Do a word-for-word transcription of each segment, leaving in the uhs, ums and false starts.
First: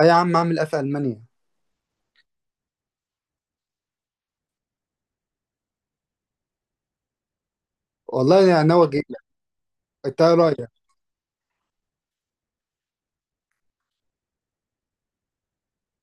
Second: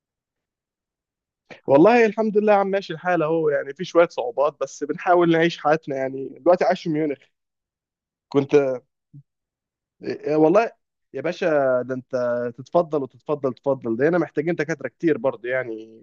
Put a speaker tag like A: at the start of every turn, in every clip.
A: أي يا عم، أعمل إيه في ألمانيا؟
B: والله الحمد لله، عم ماشي الحال اهو، يعني في شويه صعوبات بس بنحاول نعيش حياتنا يعني. دلوقتي عايش في ميونخ.
A: والله
B: كنت
A: أنا ناوي أجيلك. أنت إيه
B: إيه،
A: رأيك؟
B: والله يا باشا. ده انت تتفضل وتتفضل تتفضل، ده هنا محتاجين دكاتره كتير برضه، يعني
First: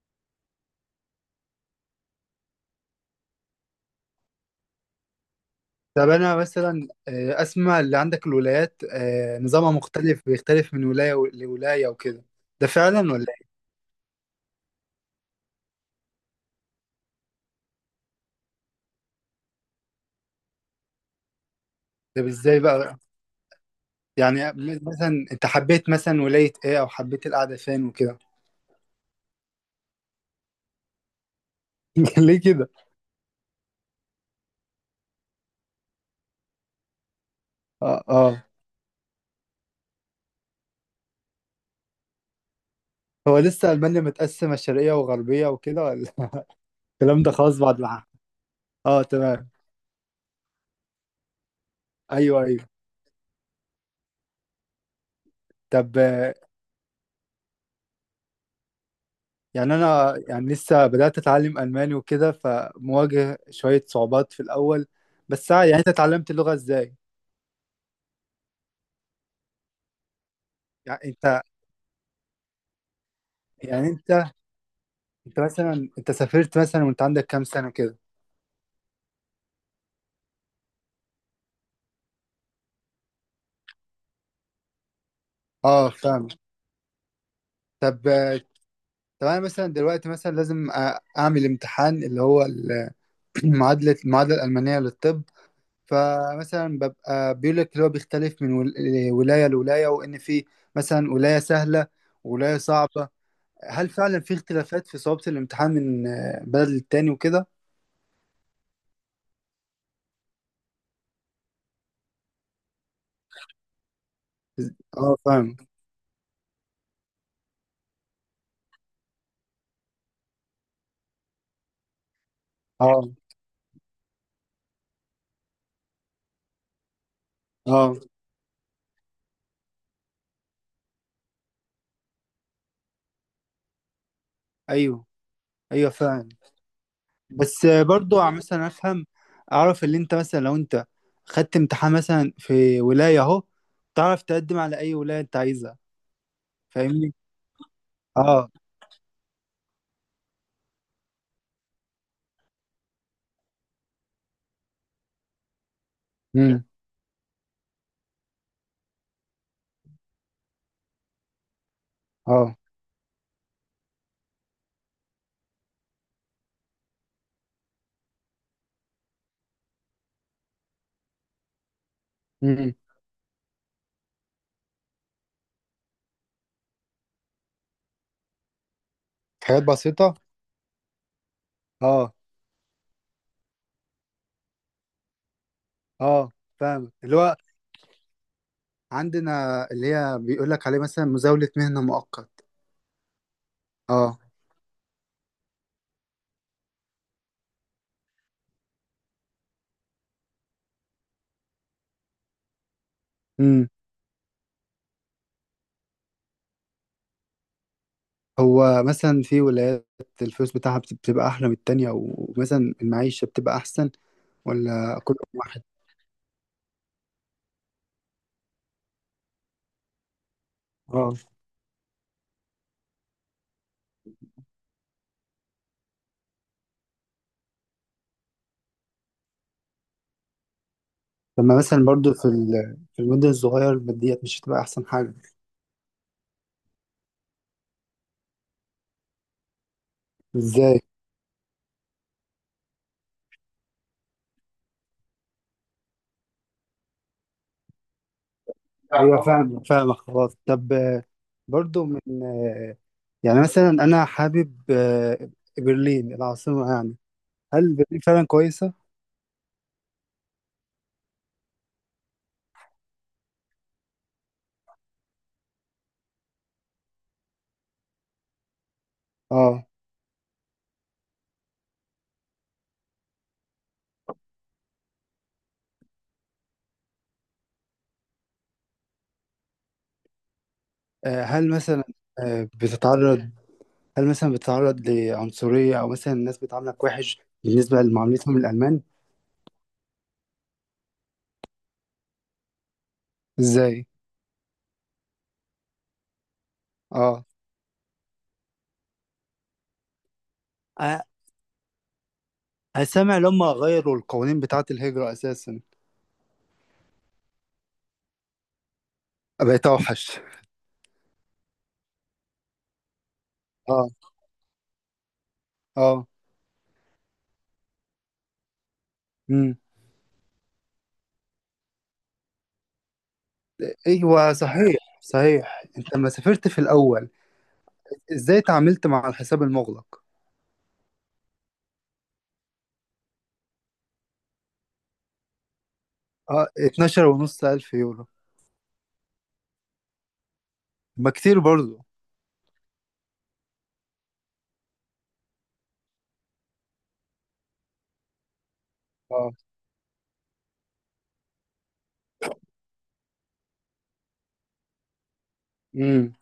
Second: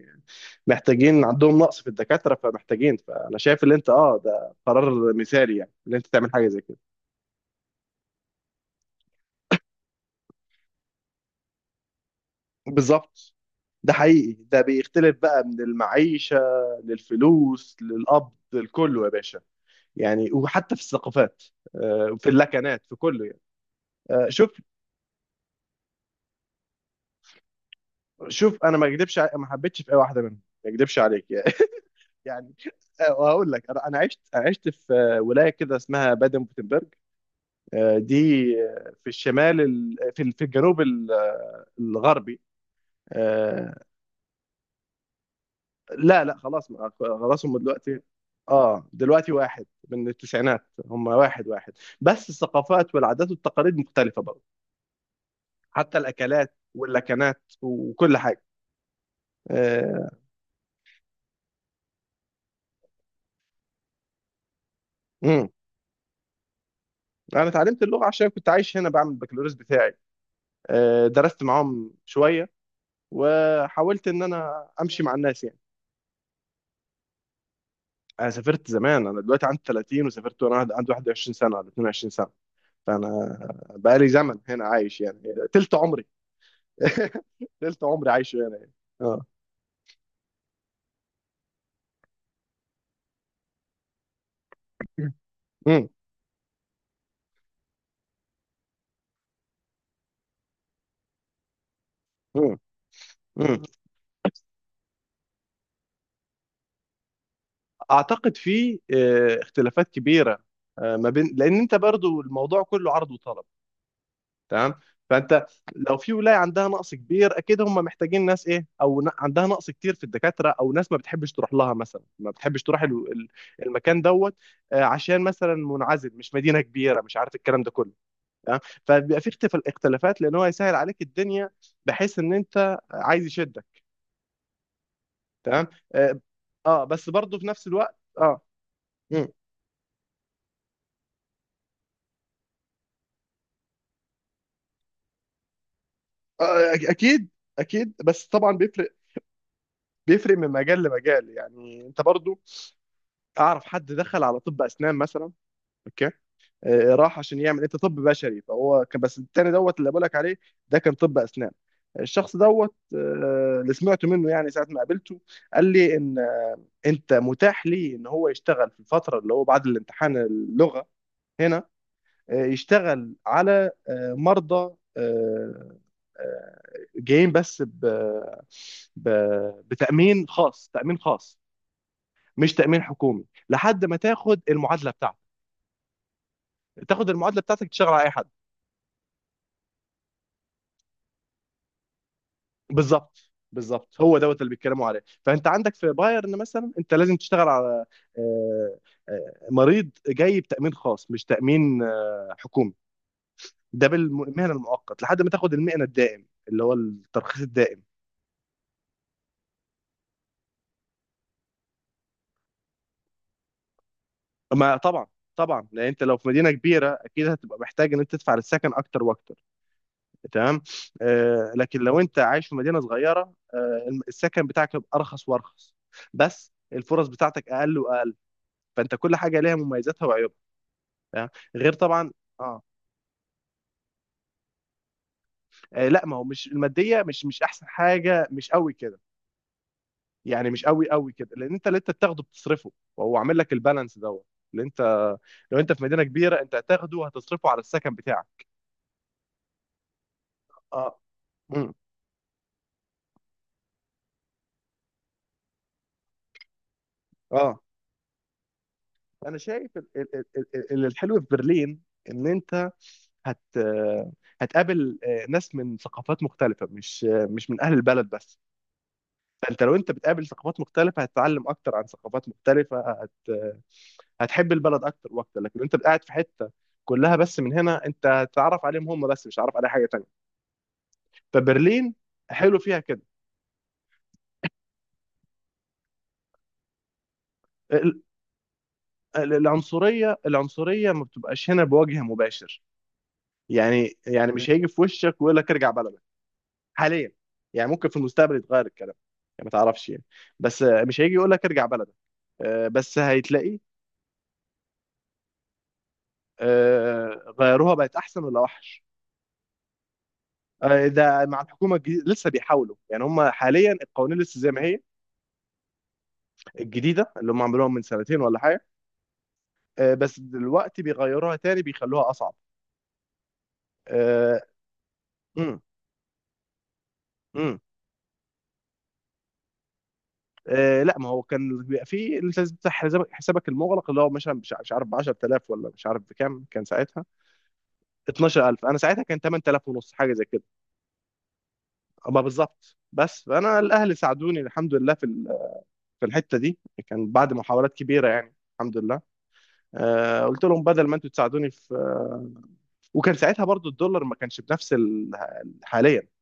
B: محتاجين، عندهم نقص في الدكاتره، فمحتاجين فانا شايف اللي انت، اه ده قرار مثالي، يعني اللي انت
A: طب
B: تعمل
A: أنا
B: حاجه زي كده.
A: مثلا آه، أسمع اللي عندك الولايات، آه، نظامها مختلف، بيختلف من ولاية و- لولاية وكده. ده فعلا ولا
B: بالظبط،
A: إيه؟
B: ده حقيقي، ده بيختلف بقى من المعيشه للفلوس للقبض لكله يا باشا، يعني وحتى في الثقافات، آه،
A: طب،
B: في
A: إزاي
B: اللكنات في
A: بقى؟
B: كله يعني. آه، شوف.
A: يعني م- مثلا أنت حبيت مثلا ولاية إيه، أو حبيت القعدة فين وكده؟
B: شوف انا ما اكذبش، ع- ما حبيتش في اي واحده منهم، ما اكذبش عليك.
A: ليه
B: يعني
A: كده؟
B: آه، وهقول لك، انا أنا عشت عشت في ولايه كده اسمها بادن بوتنبرج. آه،
A: آه،
B: دي
A: آه.
B: آه، في الشمال، ال- في ال- في الجنوب ال- آه، الغربي.
A: هو لسه
B: آه،
A: ألمانيا متقسمة شرقية وغربية وكده، ولا؟
B: لا لا خلاص، ما-
A: الكلام ده
B: خلاص هم
A: خلاص بعد
B: دلوقتي.
A: ما.
B: اه
A: آه،
B: دلوقتي
A: تمام.
B: واحد من التسعينات، هم واحد واحد. بس
A: أيوه، أيوه.
B: الثقافات والعادات والتقاليد مختلفه برضه. حتى
A: طب، آه،
B: الاكلات واللكنات وكل حاجه.
A: يعني
B: آه،
A: أنا يعني لسه بدأت أتعلم ألماني وكده، فمواجه شوية صعوبات في الأول.
B: امم
A: بس يعني أنت اتعلمت اللغة إزاي؟
B: انا اتعلمت اللغه عشان كنت عايش هنا بعمل البكالوريوس بتاعي.
A: يعني
B: آه،
A: أنت.
B: درست معاهم شويه،
A: يعني
B: وحاولت ان
A: أنت.
B: انا امشي مع
A: أنت
B: الناس يعني.
A: مثلا أنت سافرت مثلا وأنت عندك كام سنة كده؟
B: انا سافرت زمان، انا دلوقتي عندي ثلاثين، وسافرت وانا عند- عندي واحد وعشرين سنة سنه ولا اثنتين وعشرين سنة سنه. فانا بقالي زمن هنا عايش يعني، تلت
A: أه،
B: عمري.
A: فاهم.
B: تلت
A: طب
B: عمري عايش هنا يعني. اه.
A: طب أنا مثلا دلوقتي مثلا لازم أ- أعمل امتحان اللي هو ال- معادلة المعادلة الألمانية للطب.
B: مم.
A: فمثلا ببقى بيقول لك اللي هو بيختلف من ول- ولاية لولاية، وإن في مثلا ولاية سهلة،
B: مم.
A: ولاية صعبة.
B: مم.
A: هل فعلا في اختلافات في صعوبة الامتحان من آه، بلد للتاني وكده؟
B: اعتقد في آه، اختلافات كبيره، آه، ما بين، لان انت برضو الموضوع كله عرض وطلب. تمام.
A: اه،
B: فانت
A: فاهم.
B: لو في ولايه عندها نقص كبير، اكيد هم محتاجين ناس، ايه او ن- عندها نقص كتير في الدكاتره، او ناس ما بتحبش تروح لها مثلا، ما بتحبش تروح
A: اه،
B: ال- ال- المكان دوت، آه، عشان مثلا منعزل، مش مدينه كبيره، مش عارف الكلام ده كله.
A: اه.
B: تمام. فبيبقى في اختف- اختلافات، لان هو يسهل عليك الدنيا بحيث ان انت عايز يشدك.
A: ايوه،
B: تمام.
A: ايوه،
B: اه.
A: فاهم.
B: آه، بس برضه في
A: بس،
B: نفس
A: آه،
B: الوقت
A: برضو ع-
B: اه.
A: مثلا افهم،
B: مم.
A: اعرف اللي انت مثلا لو انت خدت امتحان مثلا في ولاية اهو، تعرف تقدم على اي ولاية انت عايزها.
B: آه، أك-
A: فاهمني؟
B: اكيد. اكيد، بس
A: اه.
B: طبعا بيفرق. بيفرق من مجال لمجال، يعني انت برضه اعرف حد دخل على طب اسنان مثلا. اوكي.
A: امم.
B: آه، راح عشان يعمل، انت طب بشري، فهو كان بس التاني دوت اللي بقولك عليه، ده كان طب اسنان. الشخص
A: اه.
B: دوت آه، اللي سمعته منه يعني ساعه ما قابلته قال لي ان آه، انت متاح لي ان هو يشتغل في الفتره اللي هو بعد الامتحان اللغه هنا، آه،
A: امم.
B: يشتغل على آه، مرضى آه، آه، جايين بس ب... ب...
A: حاجات بسيطة.
B: بتامين خاص، تامين خاص،
A: اه.
B: مش تامين حكومي، لحد ما تاخد المعادله بتاعتك.
A: اه، فاهم
B: تاخد
A: اللي هو
B: المعادله بتاعتك تشتغل على اي حد.
A: عندنا، اللي هي بيقول لك عليه مثلا مزاولة مهنة مؤقت.
B: بالظبط بالظبط، هو
A: اه.
B: دوت اللي بيتكلموا عليه، فانت عندك في بايرن مثلا انت لازم تشتغل على آه، آه، مريض جاي بتامين خاص، مش تامين آه، حكومي. ده بالمهنه المؤقت لحد ما تاخد المهنه الدائم، اللي هو الترخيص الدائم.
A: هو مثلا في ولايات الفلوس بتاعها بت- بتبقى أحلى من التانية، ومثلا المعيشة بتبقى أحسن،
B: ما
A: ولا
B: طبعا،
A: كل واحد؟
B: طبعا لان انت لو في مدينه كبيره اكيد هتبقى محتاج ان انت تدفع للسكن اكتر واكتر. تمام.
A: اه.
B: آه، لكن لو انت عايش في مدينه صغيره، آه السكن بتاعك هيبقى ارخص وارخص، بس الفرص بتاعتك اقل واقل. فانت كل حاجه ليها مميزاتها وعيوبها. تمام؟
A: لما
B: غير
A: مثلا
B: طبعا.
A: برضو في
B: اه.
A: ال- في المدن الصغيرة، الماديات مش هتبقى أحسن حاجة؟
B: آه، لا ما هو مش الماديه، مش مش احسن حاجه، مش قوي كده، يعني مش
A: إزاي؟
B: قوي قوي كده، لان انت اللي انت بتاخده بتصرفه، وهو عامل لك البالانس دوت. اللي انت لو انت في مدينه كبيره، انت هتاخده وهتصرفه على السكن بتاعك.
A: أيوة، فاهم فاهم، خلاص. طب،
B: اه.
A: آه،
B: امم.
A: برضو من، آه، يعني مثلا أنا حابب، آه، برلين العاصمة يعني،
B: اه.
A: هل برلين فعلا كويسة؟
B: انا شايف ال- ال- ال- ال- ال- الحلو في برلين ان انت هت هتقابل آه، ناس من ثقافات مختلفه، مش آه، مش من اهل البلد بس. فانت
A: اه.
B: لو انت بتقابل ثقافات مختلفه، هتتعلم اكتر عن ثقافات مختلفه، هت... هتحب البلد اكتر واكتر. لكن انت قاعد في حته كلها، بس من هنا انت هتتعرف عليهم هم بس، مش هتعرف على حاجه تانية.
A: آه، هل مثلا،
B: فبرلين
A: آه،
B: حلو فيها كده.
A: بتتعرض، هل مثلا بتتعرض لعنصرية، أو مثلا الناس بتعاملك وحش بالنسبة
B: ال-
A: لمعاملتهم الألمان؟
B: ال- العنصريه، العنصريه ما بتبقاش هنا بوجه مباشر،
A: إزاي؟
B: يعني يعني مش هيجي في وشك ويقول لك ارجع بلدك، حاليا.
A: آه.
B: يعني ممكن في المستقبل يتغير الكلام. يعني ما تعرفش يعني. بس مش
A: أ-
B: هيجي يقول لك ارجع بلدك، آه،
A: أنا
B: بس
A: سامع لما
B: هيتلاقي.
A: غيروا القوانين بتاعة الهجرة أساسا.
B: آه، غيروها بقت احسن ولا وحش؟
A: بقيت أوحش.
B: آه، ده مع الحكومه الجديده لسه بيحاولوا، يعني هم حاليا
A: آه.
B: القوانين لسه زي ما هي،
A: آه.
B: الجديده اللي هم عملوها من سنتين ولا حاجه.
A: مم.
B: آه، بس دلوقتي بيغيروها تاني، بيخلوها اصعب.
A: أيوه،
B: آه،
A: صحيح
B: امم
A: صحيح، أنت لما سافرت في الأول
B: امم
A: إزاي تعاملت مع الحساب المغلق؟
B: آه، لا ما هو كان بيبقى في اللي لازم تفتح حسابك، حسابك المغلق، اللي هو مثلا مش مش عارف ب عشرتلاف ولا مش عارف بكام
A: آه،
B: كان ساعتها.
A: اتناشر ونص ألف يورو.
B: اتناشر ألف. انا ساعتها كان ثمانية آلاف ونص، حاجه زي كده.
A: ما كتير برضه.
B: اما بالظبط بس. فانا الاهل ساعدوني الحمد لله في ال- في الحته دي، كان بعد محاولات كبيره يعني الحمد لله.
A: آه،
B: آه، قلت لهم بدل ما انتوا تساعدوني في آه، وكان ساعتها برضو الدولار ما كانش بنفس ال- حاليا.
A: امم،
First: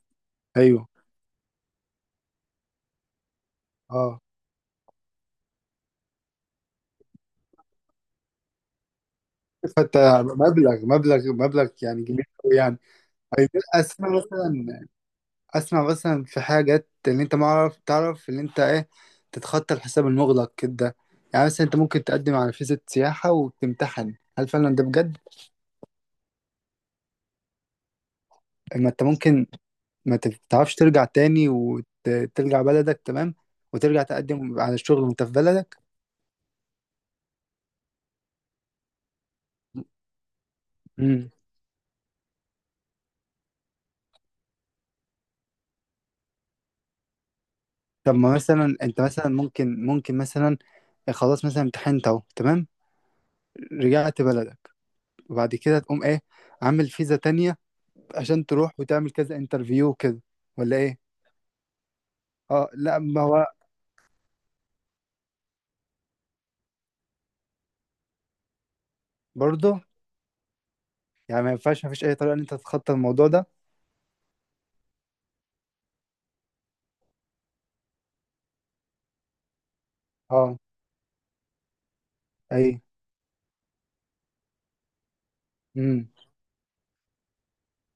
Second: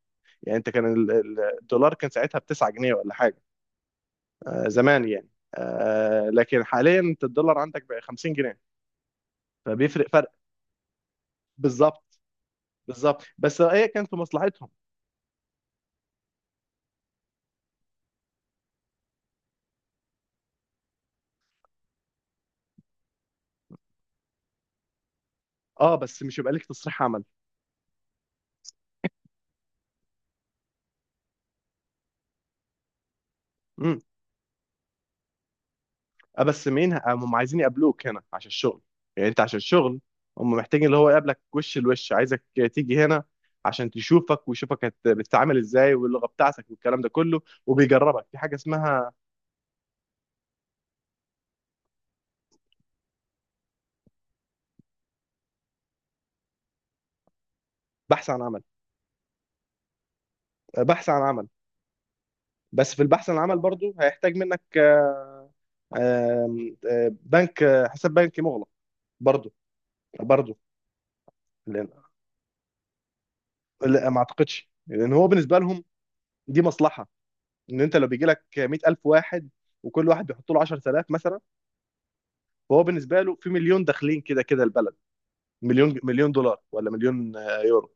B: يعني انت
A: أيوه،
B: كان ال- ال- الدولار كان ساعتها ب تسعة جنيه ولا حاجه،
A: آه.
B: آه، زمان يعني. آه، لكن حاليا انت الدولار عندك بقى خمسين جنيه،
A: فأنت،
B: فبيفرق فرق.
A: مبلغ مبلغ مبلغ يعني
B: بالظبط،
A: كبير أوي يعني.
B: بالظبط بس هي
A: أسمع
B: كانت في مصلحتهم.
A: مثلا، اسمع مثلا، في حاجات اللي انت ما عارف تعرف اللي انت ايه، تتخطى الحساب المغلق كده. يعني مثلا انت ممكن تقدم على فيزا سياحة وتمتحن، هل فعلا ده بجد؟
B: اه بس مش يبقى ليك تصريح عمل.
A: ما انت ممكن، ما تعرفش، ترجع تاني وترجع بلدك، تمام، وترجع تقدم على الشغل وانت في بلدك.
B: اه بس مين، ه- هم عايزين يقابلوك هنا عشان الشغل. يعني انت عشان الشغل، هم محتاجين اللي هو
A: مم.
B: يقابلك وش لوش، عايزك تيجي هنا عشان تشوفك ويشوفك هت- بتتعامل ازاي، واللغة بتاعتك والكلام ده كله،
A: طب،
B: وبيجربك
A: ما
B: في حاجة
A: مثلا انت
B: اسمها
A: مثلا ممكن ممكن مثلا، خلاص مثلا امتحنت اهو، تمام، رجعت بلدك، وبعد كده تقوم ايه؟ عامل فيزا تانية
B: بحث عن
A: عشان
B: عمل.
A: تروح وتعمل كذا انترفيو كده، ولا
B: آه،
A: ايه؟
B: بحث عن عمل.
A: اه.
B: بس
A: لا،
B: في
A: ما
B: البحث عن
A: هو
B: عمل برضو هيحتاج منك آه، آم، آه، بنك آه، حساب بنكي مغلق، برضو.
A: برضه
B: برضو.
A: يعني ما ينفعش،
B: لأن-
A: ما فيش اي طريقه ان انت تتخطى الموضوع ده.
B: لا ما اعتقدش، لان هو بالنسبة لهم دي مصلحة. ان انت لو بيجي لك مائة ألف واحد، وكل واحد بيحط
A: اه.
B: له عشرة آلاف مثلا،
A: اي.
B: فهو بالنسبه له في مليون داخلين كده كده البلد، مليون،
A: امم.
B: مليون دولار ولا مليون آه، يورو.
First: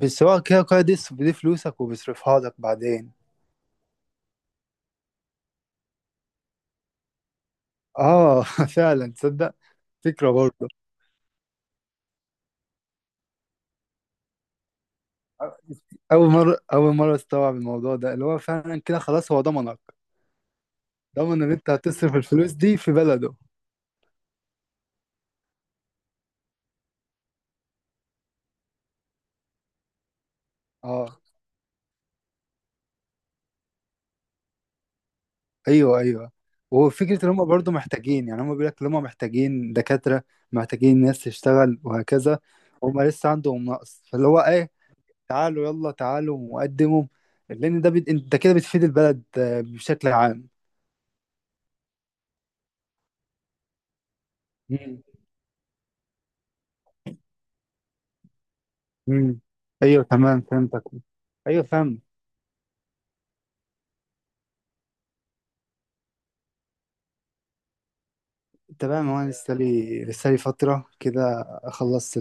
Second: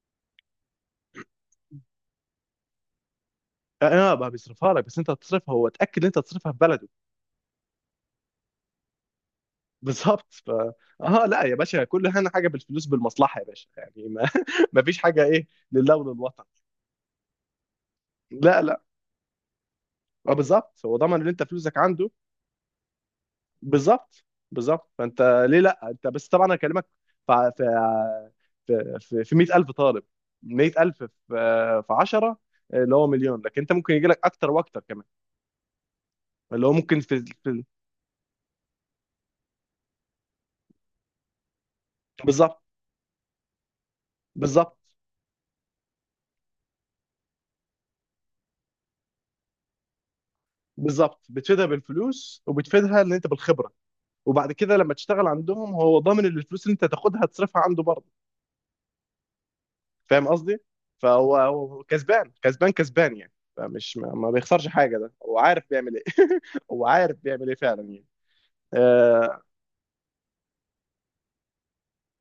A: بس هو كده كده دي دي فلوسك، وبيصرفها لك بعدين.
B: اه. آه، بقى بيصرفها لك، بس انت هتصرفها، هو اتاكد ان انت هتصرفها في بلده.
A: اه. فعلا، تصدق، فكره
B: بالظبط ف.
A: برضه.
B: اه لا يا باشا، كل هنا حاجه بالفلوس بالمصلحه يا باشا، يعني ما, ما فيش حاجه ايه، لله
A: اول
B: وللوطن.
A: مره اول مره استوعب الموضوع ده، اللي هو
B: لا
A: فعلا
B: لا.
A: كده خلاص هو ضمنك،
B: اه بالظبط، هو ضمن ان انت
A: ضمن ان انت
B: فلوسك عنده.
A: هتصرف الفلوس دي في بلده.
B: بالظبط بالظبط، فانت، ليه لا. انت بس طبعا انا اكلمك في في في, في مائة ألف طالب. مائة ألف في
A: اه.
B: آه، في عشرة، اللي هو مليون. لكن انت ممكن يجي لك اكتر واكتر كمان،
A: ايوه، ايوه.
B: اللي هو ممكن في
A: وفكره ان هم
B: في ال-
A: برضه محتاجين، يعني هم بيقول لك ان هم محتاجين دكاتره، محتاجين ناس تشتغل، وهكذا.
B: بالظبط.
A: هم لسه عندهم نقص، فاللي هو اي،
B: بالظبط.
A: تعالوا يلا، تعالوا وقدموا، لان ده بت... انت كده بتفيد البلد آه، بشكل عام.
B: بالظبط، بتفيدها بالفلوس، وبتفيدها ان انت بالخبره، وبعد كده لما
A: مم.
B: تشتغل عندهم، هو ضامن ان الفلوس اللي انت تاخدها تصرفها عنده برضه.
A: مم. ايوه،
B: فاهم
A: تمام،
B: قصدي؟
A: فهمتك.
B: فهو
A: ايوه،
B: هو
A: فاهم.
B: كسبان كسبان كسبان يعني، فمش ما ما بيخسرش حاجه، ده هو عارف بيعمل ايه. هو عارف بيعمل ايه فعلا يعني.
A: انت بقى، ما انا
B: آه.
A: لسه لي لسه لي فتره كده اخلص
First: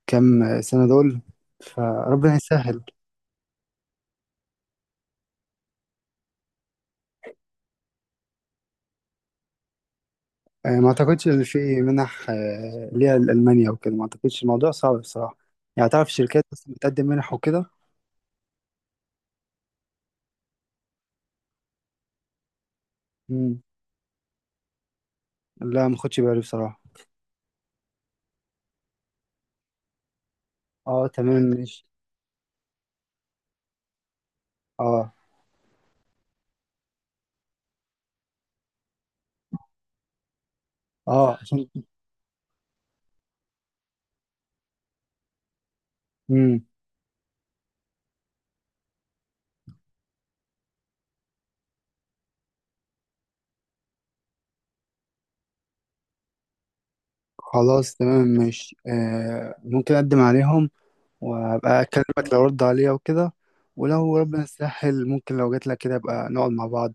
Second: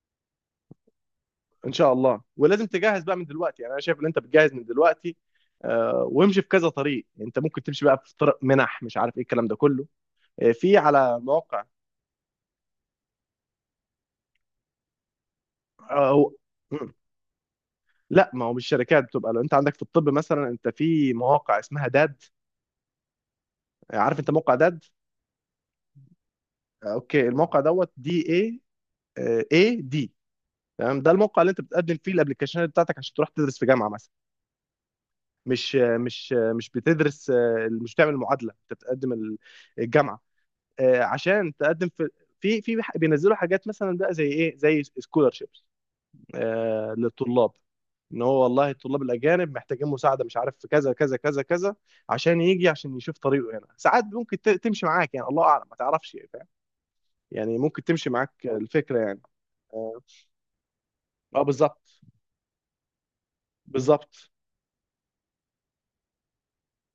A: الكام سنه دول،
B: ان شاء الله.
A: فربنا
B: ولازم
A: يسهل.
B: تجهز بقى من دلوقتي، يعني انا شايف ان انت بتجهز من دلوقتي آه وامشي في كذا طريق. انت ممكن تمشي بقى في طرق منح، مش عارف ايه الكلام ده كله، آه
A: آه،
B: في
A: ما
B: على
A: اعتقدش ان
B: مواقع،
A: في منح آه، ليها لالمانيا وكده، ما اعتقدش الموضوع صعب بصراحه. يعني تعرف
B: أو.
A: شركات بس
B: مم.
A: بتقدم منح وكده؟
B: لا ما هو مش شركات، بتبقى لو انت عندك في الطب مثلا، انت في مواقع اسمها داد.
A: مم.
B: عارف انت موقع داد؟
A: لا، ما خدش بالي بصراحه.
B: اوكي. الموقع دوت دي اي اي دي. تمام،
A: اه،
B: ده الموقع
A: تمام،
B: اللي انت
A: ماشي.
B: بتقدم فيه الابلكيشنات بتاعتك عشان تروح تدرس في جامعه مثلا.
A: اه.
B: مش مش مش بتدرس، آه، مش بتعمل معادله. انت بتقدم ال- الجامعه، آه،
A: اه
B: عشان
A: عشان.
B: تقدم في في في بينزلوا حاجات مثلا بقى زي ايه، زي سكولرشيب
A: مم.
B: آه، للطلاب. ان هو والله الطلاب الاجانب محتاجين مساعده، مش عارف في كذا كذا كذا كذا، عشان يجي عشان يشوف طريقه. هنا ساعات ممكن ت- تمشي معاك، يعني الله اعلم، ما تعرفش يعني، فاهم. يعني ممكن
A: خلاص،
B: تمشي
A: تمام،
B: معاك
A: ماشي.
B: الفكره يعني.
A: آه ممكن
B: اه.
A: أقدم عليهم،
B: آه،
A: وأبقى
B: بالظبط.
A: أكلمك لو رد عليا وكده. ولو
B: بالظبط.
A: ربنا يسهل، ممكن لو جاتلك كده أبقى نقعد مع بعض،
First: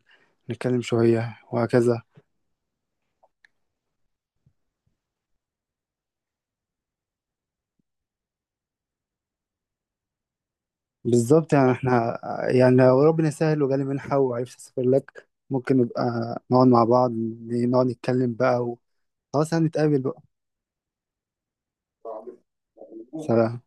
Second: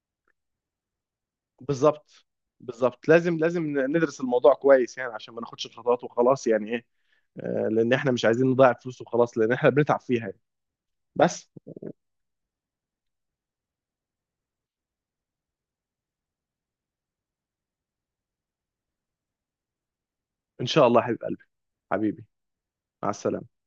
A: نتكلم شوية وهكذا.
B: بالظبط، بالظبط لازم لازم ندرس الموضوع كويس يعني عشان ما ناخدش الخطوات وخلاص يعني ايه، آه، لان احنا مش عايزين نضيع فلوس وخلاص، لان احنا بنتعب فيها يعني. بس.
A: بالظبط، يعني احنا، يعني لو ربنا يسهل وجالي منحة وعرفت أسافر لك، ممكن نبقى نقعد مع بعض، نقعد نتكلم بقى، وخلاص هنتقابل بقى.
B: ان شاء الله يا حبيب قلبي، حبيبي. مع السلامه.
A: سلام.